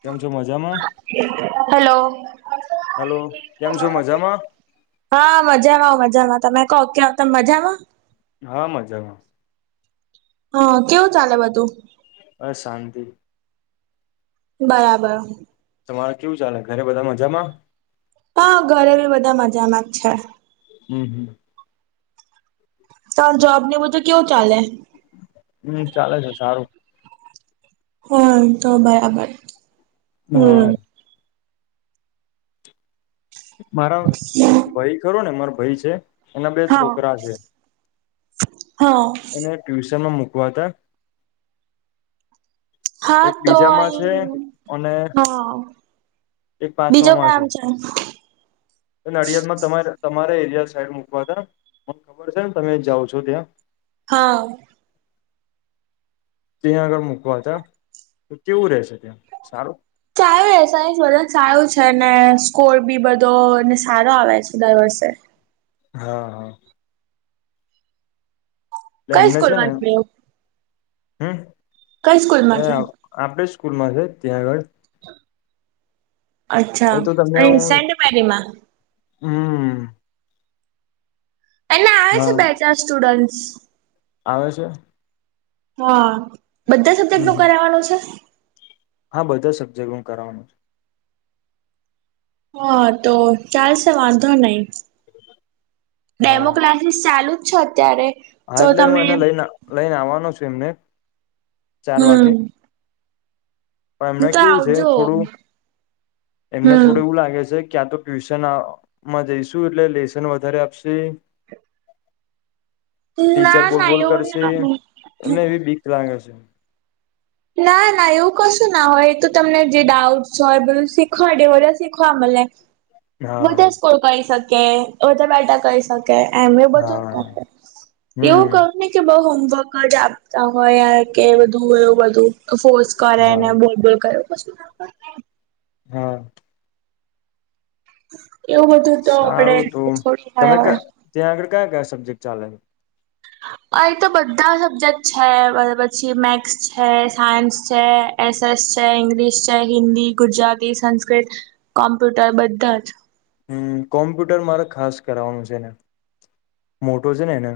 કેમ છો મજામાં? હેલો. હેલો કેમ છો મજામાં? હા મજામાં મજામાં તમે કહો ક્યા તમે મજામાં? હા મજામાં હા કેવું ચાલે બધું અશાંતિ બરાબર તમારે કેવું ચાલે ઘરે બધા મજામાં? હા ઘરે બી બધા મજામાં જ છે હમ હમ સા જવાબને મુઝે કેવું ચાલે [inaudible] હમ ચાલે છે સારું હમ તો બરાબર હા હમ. મારા ભાઈ ખરો ને મારા ભાઈ છે એના બે હા છોકરા છે, [unintelligible] એને ટ્યુશનમાં મુકવા હતા, હા એક તો બીજામાં અઇ છે અને હા બીજો નામ છે. નડિયાદ માં તમારે તમારે. સાઈડ મુકવા તા [inaudible] ખબર છે ને તમે જાઓ છો ત્યાં હા. ત્યાં આગળ મૂકવા હતા તો કેવું રહેેશે ત્યાં સારું? સારુ એ સાહીધન ચાયું છે, ને સ્કોર બી બધોને સારો આવે છે દર વર્ષે હા હા કઈ સ્કૂલ માં છે. હમ્મ કઈ અ સ્કૂલમાં છે આ આપડે સ્કૂલ માં છે ત્યાં આગળ. અચ્છા એ અને સેન્ટ મેંરીમાં હમ્મ. એને આવે છે બે ચાર સ્ટુડન્ટસ આવે છે? હા, બધા સબ્જેક્ટ હમ નું હમ. કરાવાનું છે? હા, બધા સબ્જેક્ટ હું કરવાનો છુ. હા તો ચાલશે વાંધો નહી. ડેમો હા ક્લાસીસ ચાલુ જ છે અત્યારે હા, તો એટલે હું તમે એને લઈને લઈને આવવાનો છું એમને ચાર હમ વાગે પણ એમને તો કેવું છે આવજો થોડું એમને હમ થોડું એવું લાગે છે‌. ક્યાં તો ટ્યુશનમાં જઈશુ એટલે લેસન વધારે આપશે, ટીચર ના બોલ ના બોલ એવું કરશે ના હોય. એમને એવી બીક લાગે છે. ના ના એવું કશું ના હોય એ તો તમને જે ડાઉટસ હોય બધું શીખવાડે બધા શીખવા મળે. [inaudible] હા બધા સ્કૂલ કરી શકે વધા બેઠા કરી શકે. કે એમ એ બધુ હા એવું હમ કહું ને કે બઉ ફક્જ આપતા હોય, યાર કે બધું એવુ બધું ફોર્સ કરે ને હા બોલબોલ કરે. [unintelligible] હા એવું બધું તો સારું તો આપણેે તમે છોડીયા ક હોય ત્યાં આગળ કયા કયા સબ્જેક્ટ ચાલે [unintelligible] અ તો બધા સબ્જેક્ટ છે પછી મેથસ છે સાયન્સ છે એસએસ છે ઈગ્લિશ છે હિન્દી ગુજરાતી સંસ્કૃત કોમ્પ્યુટર બધા જ હમ્મ કોમ્પ્યુટર મારે ખાસ કરવાનું છે ને મોટો છે ને એને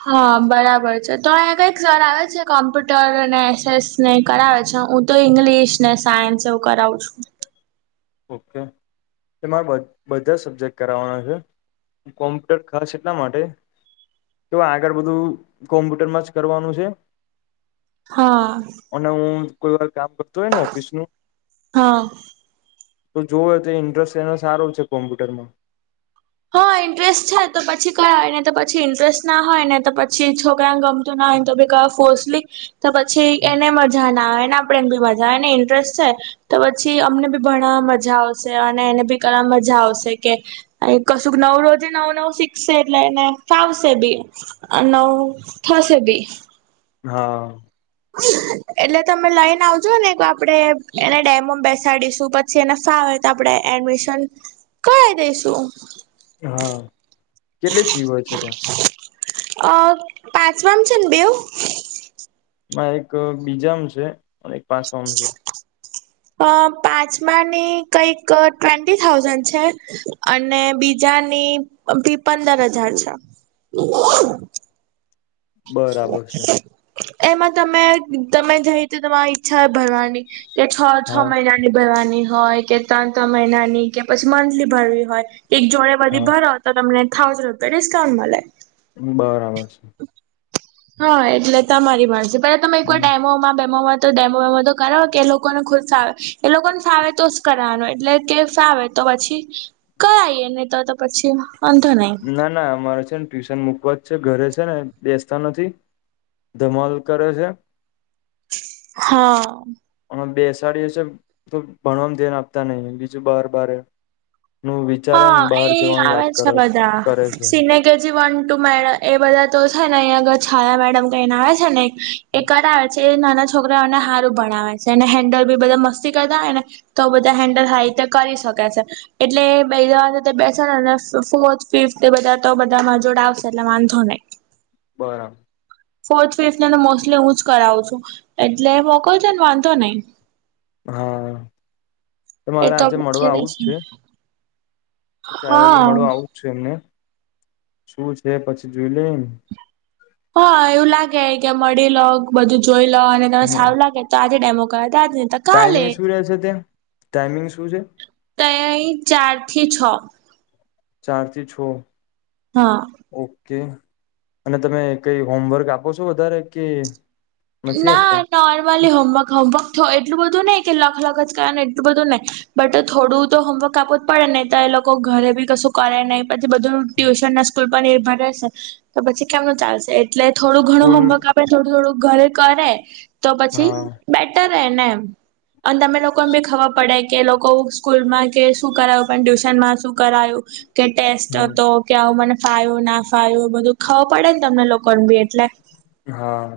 હા, બરાબર છે તો અહીંયા કઈક સર આવે છે કોમ્પ્યુટર અને એસ એસ ને કરાવે છે. અચા હું તો ઇંગ્લિશ ને સાયન્સ એવું કરાવું છું. ઓકે. એમાં બે બધા સબ્જેક્ટ કરાવવાના છે, કોમ્પ્યુટર ખાસ એટલા માટે તો આગળ બધું કોમ્પ્યુટરમાં જ કરવાનું છે. હા. અને હું કોઈ વાર કામ કરતું હોય ને ઓફિસ નું હા તો જોવો તો ઇન્ટરેસ્ટ એનો સારો છે, કોમ્પ્યુટરમાં હા, ઇન્ટરેસ્ટ છે તો પછી કયા હોય ને તો પછી ઈન્ટરેસ્ટ ના હોય ને તો પછી છોકરાને ગમતું ના તો ભ ક ફોસલી તો પછી એને મજા ના આવે એના એને ઇન્ટરેસ્ટ છે તો પછી અમને બી ભણાવા માં મજા આવશે અને એને આઈ એમ ભી જા આવશે કે. એ કશું નવ રોજે નવું નવું શીખશે એટલે એને ફાવશે બી અ નવ સેબી. હા. એટલે તમે લઈને આવજો ને આપડે એને ડેમમ બેસાડીશું પછી એને ફ તો આપણે એડમિશન કરા ઈ દઈશું. હા કેટલી ફી હોય છે ત્યાં અ પાંચમામ છે ને બેઓ માં એક બીજામ છે. [inaudible] હ [unintelligible] અ પાંચમાની કઈક ટ્વેન્ટી થાઉઝન્ડ છે અને બીજાની ફી પંદર હજાર છે બરાબર છે એમાં તમે તમે જઈી તો તમારી ઈચ્છા ભરવાની કે છ છ હા મહિનાની ભરવાની હોય કે ત્રણ ત્રણ મહિનાની કે પછી મંથલી ભરવી હોય એક જોડે બધી હા ભરો તો તમને થાઉઝન્ડ રૂપિયા ડિસ્કાઉન્ટ મલે. બરાબર છે હા, એટલે તમારી વાર છે પેલા તમે એકવાર ડેમોમાં બેમોમાં તો ડેમો વેમો તો કરાવો કે એ લોકોને ખુદ ફાવે એ લોકોને ફાવે તોજ કરાવાનું એટલે કે ફાવે તો પછી ક આવી નને તો તો પછી વાંધો નહી ના ના અમારો ટ્યુશન મૂકવા જ છે ઘરે છે ને બેસતા નથી ધમાલ કરે છે હા. અને બેસાડીએ છે તો ભણવામાં ધ્યાન આપતા નય બીજું બાર બારે. નું વિચારે ને હા બહાર એ જવાની આવે વાત છે કરે બધા કરે છે સિને કેજી વન તુમેડા એ બધા તો છેને અહીંયા આગળ છાયા મેડમ કરીને આવે છેને એ કરાવે છે. એ નાના છોકરાઓને હારું ભણાવે છે અને હેન્ડલ બી બધા મસ્તી કરતા હોય ને તો બધા હેન્ડલ હ કરી શકે છે એટલે. બે જવા બેસે ને ફોર્થ ફિફ્થ બધા તો બધામાં જોડ આવશે એટલા વાંધો નહી. બરાબ. ફોર્થ ફિફ્થને તો મોસ્ટલી હું જ કરાવું છું એટલે મોકો છેને વાંધો નય. હા, મારે એ તો આજે મળવા આપડે આવું જ છે. ચાર વાગે હા મળો આવું જ છું એમને શું છે પછી જોઈ લઈ એને. હા, એવું લાગે કે મળી લો, બધું જોઈ લો અને તને ન સારુ લાગે તો આજે ડેમો. આજ નેતો કાલે ટાઈમિંગ શું રહે છે ત્યાં ટાઈમિંગ શું છે [unintelligible] તય. ચાર થી છ. ચાર થી છ. હા કે અને તમે કઈ હોમવર્ક આપો છો વધારે કે નથી ના આપતા નોર્મલી હોમવર્ક હોમવર્ક થ એટલું બધું નહી કે અલગ જ કયા ને એટલું બધું નહી બટ થોડું તો હોમવર્ક આપવું જ પડે નહી તો એ લોકો ઘરે બી કશું કરે નહીં. પછી બધું ટ્યુશન ના સ્કૂલ પર નિર્ભર રહેશે તો પછી કેમનું ચાલશે એટલે થોડું ઘણું સ્કૂલ હોમવર્ક આપે થોડું થોડું ઘરે કરે તો પછી હા બેટર તેને. અને તમને લોકોને ભી ખબર પડે કે લોકો સ્કૂલમાં કે શું કરાવું પણ ટ્યુશનમાં શું કરાયું. કે ટેસ્ટ હમ હતો કે આવું મને ફાયુંના ફાયું બધું ખબર પડેને તમને લોકોને બી એટલે હા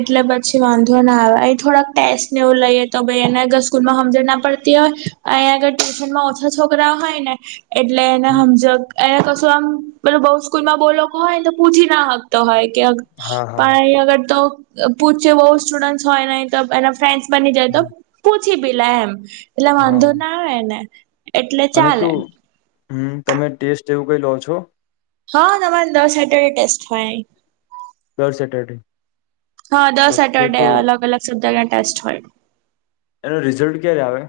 એટલે પછી વાંધો ના આવે અ થોડાક ટેસ્ટ ને એવું લઈએ તો ભાઈ એના સ્કૂલમાં સમજ ના પડ તેઓ અયા આગળ ટ્યુશનમાં ઓછા છોકરા હોયને એટલે એને હમજક એને કશું આમ મતલબ બઉ સ્કૂલ માં બોલોકો હોય ને તો પૂછી ના હકતો હોય હા [unintelligible] પા હા અગર તો પૂછ બહ [unintelligible] સ્ટુડન્ટ હોય ન તો એના ફ્રેન્ડ બની જાય તો પૂછી બી લ એમ એટલે હા વાંધો ના આવે ને એટલે અને ચાલે કેવું હમ, તમે ટેસ્ટ એવું કઈ લો છો? હા, તમારે દર સેટર્ડે ટેસ્ટ હોય. દર સેટરડે. હા, દર ઓકે સેટરડે તો અલગ-અલગ શબ્દ ના ટેસ્ટ હોય. એનું રિઝલ્ટ ક્યારે આવે?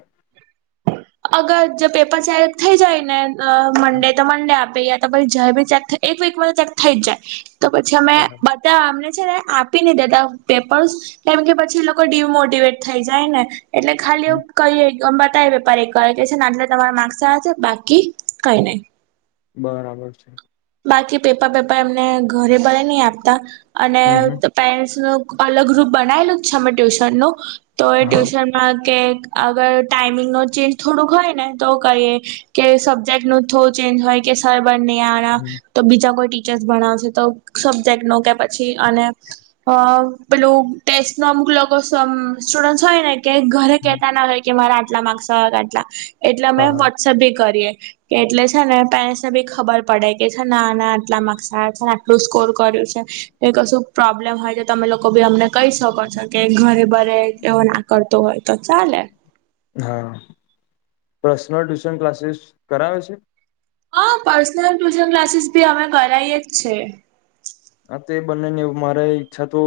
અગર જો પેપર ચેક થઈ જાય ને, તો મંડે તો મંડે આપી પહેલા તો જ્યારે ચેક થઈ જાય, એક વીકમાં તો ચેક થઈ જ જાય, તો પછી અમે બરાબર બધા. છે ને, આપી નહીં દેતા પેપર્સ, કેમ કે પછી એ લોકો ડિમોટીવેટ થઈ જાય ને. એટલે ખાલી હમ, કંઈ વેપાર એક કે છે, આટલે તમારા માકસ આયા છે. બાકી કંઈ નહીં. બરાબર છે. બાકી પેપર પેપર એમને ઘરે બરેની આપતા અને હમ હમ પેરેન્ટ્સનું અલગ ગુપ બનાયલું જ છે અમે ટ્યુશન નું, તો એ હા ટ્યુશનમાં કે. અગર ટાઈમિંગ નો ચેન્જ થોડુંક હોય ને, તો કહીં કે સબ્જેક્ટ નું થોડું ચેન્જ હોય. કે સર બને આણા હમ તો બીજા કોઈ ટીચર ભણાવશે તો સબ્જેક્ટ નો કે પછી? અને પેલું ટેસ્ટ તો? લો સમ સ્ટુડસ હોય ને. કે ઘરે હમ કહેતા ના હોય કે મારા આટલા માર્કસ કે આટલા, એટલે અમે હા હા વોટ્સઅપ ભી કરીએ. કે એટલે છે ને, પેરેન્ટ્સ ને ભી ખબર પડે. ના ના, આટલા માર્કસ આયા છે ને, આટલું સ્કોર કર્યું છે. કશું પ્રોબ્લેમ હોય છે, તમે લોકો બી અમને કહી શકો છો કે ઘરે-બરે એવો ના કરતો હોય તો ચાલે. હા, પર્સનલ ટ્યુશન ક્લાસીસ કરાવે છે. હા, પર્સનલ ટ્યુશન ક્લાસીસ બી અમે કરાઈએ જ છીએ. બંને ને મારે ઈચ્છા તો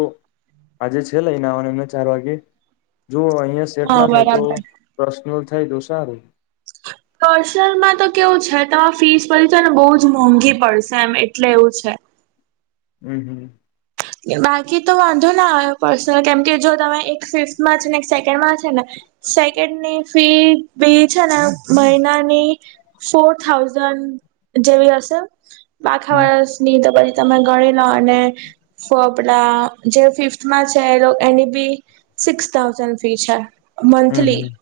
આજે છે, લઈને આવવાની એમને ચાર વાગે. જો અહિયાં સેટ હા ના થાય તો બરાબર પ્રર્સનલ થાય તો સારું. કરસલમાં તો કેવું છે, તમામે ફીસ ભરી તો ને બહુ જ મોંઘી પડશે એમ, એટલે એવું છે. હમ, હમ. બાકી તો વાંધો ના આવ્યો પર્સનલ, કેમ કે જો તમે એક ફિફ્થમાં છે ને, એક સેકન્ડમાં છે ને. સેકન્ડની ફી બી છે, ને મહિનાની ફોર થાઉઝન્ડ. જેવી હશે આખા હમ વર્ષની તો પછી તમે ગણી લો અને ફોપડા જે ફિફ્થમાં છે, એ એની બી સિક્સ થાઉઝન્ડ ફી છે. હમ મંથલી હમ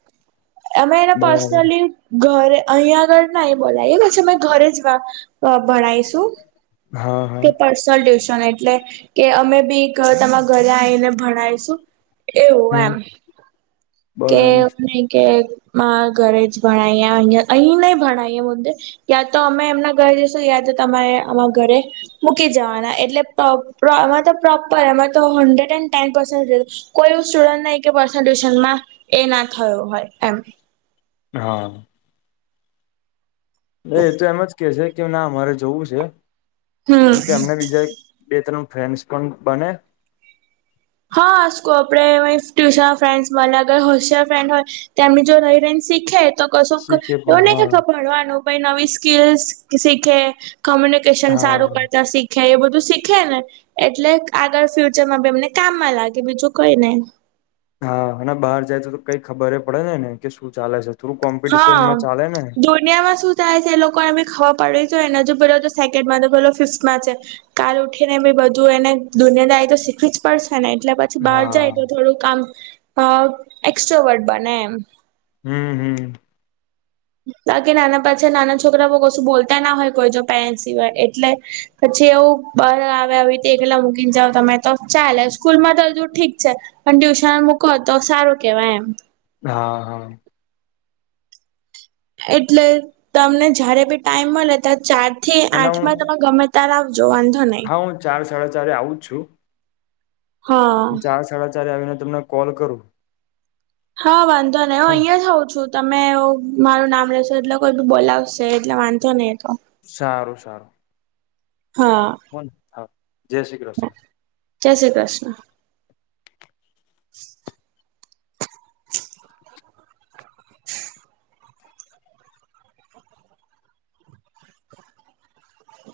એમાં એને બરાબર પર્સનલી ઘરે અહીયા આગળ ના એ બોલાય પછીમે ઘરે જ ભણાયશું હા હા કે પર્સનલ ટ્યુશને એટલે કે અમે બી ઘ તમારા ઘરે આવીને ભણાયશું. એવું હમ એમ બરાબર કેવું નહીં કે હા, ઘરે જ ભણાયએ અ અહીં નય ભણાયએ મુદ્દે, યાતો અમે એમના ઘરે જઈશું યા તમારે આ ઘરે મૂકી જવાના એટલે. એમે તો પ્રોપર, એમા તો હંડ્રેડ એન્ડ ટેન પેરેન્ટસ કોઈ સ્ટુડન્ટ નઇ કે? એક એના થયો હોય એમ. હા. એ, એ તો એમ જ કે છે, કેમ? ના, મારે જોવું છે. હમ કેમ કે અમને બીજા બે ત્રણ ફ્રેન્ડસ પણ બને. હા, આપડે ટ્યુશન ફ્રેન્ડસમા, મને અગર હોશિયાર ફ્રેન્ડ હોય, તેમની જોડે રહી રહીને શીખે તો કશું, શીખે એ પણ નને કે હા ભણવાનું નવી સ્કીલ શીખે. કોમ્યુનિકેશન સારું હા કરતા શીખ્યા, એ બધું શીખેને એટલે આગળ ફ્યુચરમાં બી એમને કામમાં લાગે બીજું કંઈ નઈ. હા, અને બહાર જાય તો તો કંઈ ખબર એ પડે છે ને કે શું ચાલે છે. થોડું હા, કોમ્પિટિશનમાં ચાલે ને દુનિયામાં શું થાય છે એ લોકો એ ખ. પડ તો એને હજુ પેલો સેકન્ડમાં તો પેલો ફિફ્થમાં છે કાલ ઉઠીને એમેં બધું એને દુનિયાદા રિ એતો શીખવી જ પડ ને એટલે પછી બહાર જાય તો હા થોડું કામ એક્સટ્રોવર્ટ બને એમ હમ હમ. બાકી નાના પાછા નાના છોકરા બ કશું બોલતા ના હોય કોઈ જો પેરેન્ટ સિવાય એટલે પછી જે એવું બાર આવે આવીતે એકલા મૂકીને જાવ તમે તો ચાલે સ્કૂલમાં તો હજુ ઠીક છે પણ ટ્યુશન મૂકો તો સારું કેવાય એમ. હા હા. એટલે તમને જયારે બી ટાઈમ મળે ત્યારે ચાર થી અને આઠ હું માં તમે ગમે ત્યારે આવ જો વાંધો નહી. હા હું ચાર સાડા ચારે આવું જ છું. હા હું ચાર સાડા ચાર આવીને તમને કોલ કરું. હા વાંધો નહી હું હને અહિયાં હઉં છું. તમે એવું મારું નામ લેશો એટલે કોઈ બી બોલાવશે એટલે વાંધો નહીં એ તો સારું સારું હા કોન હા જય શ્રી કૃષ્ણ. જય શ્રી કૃષ્ણ. [inaudible] [inaudible]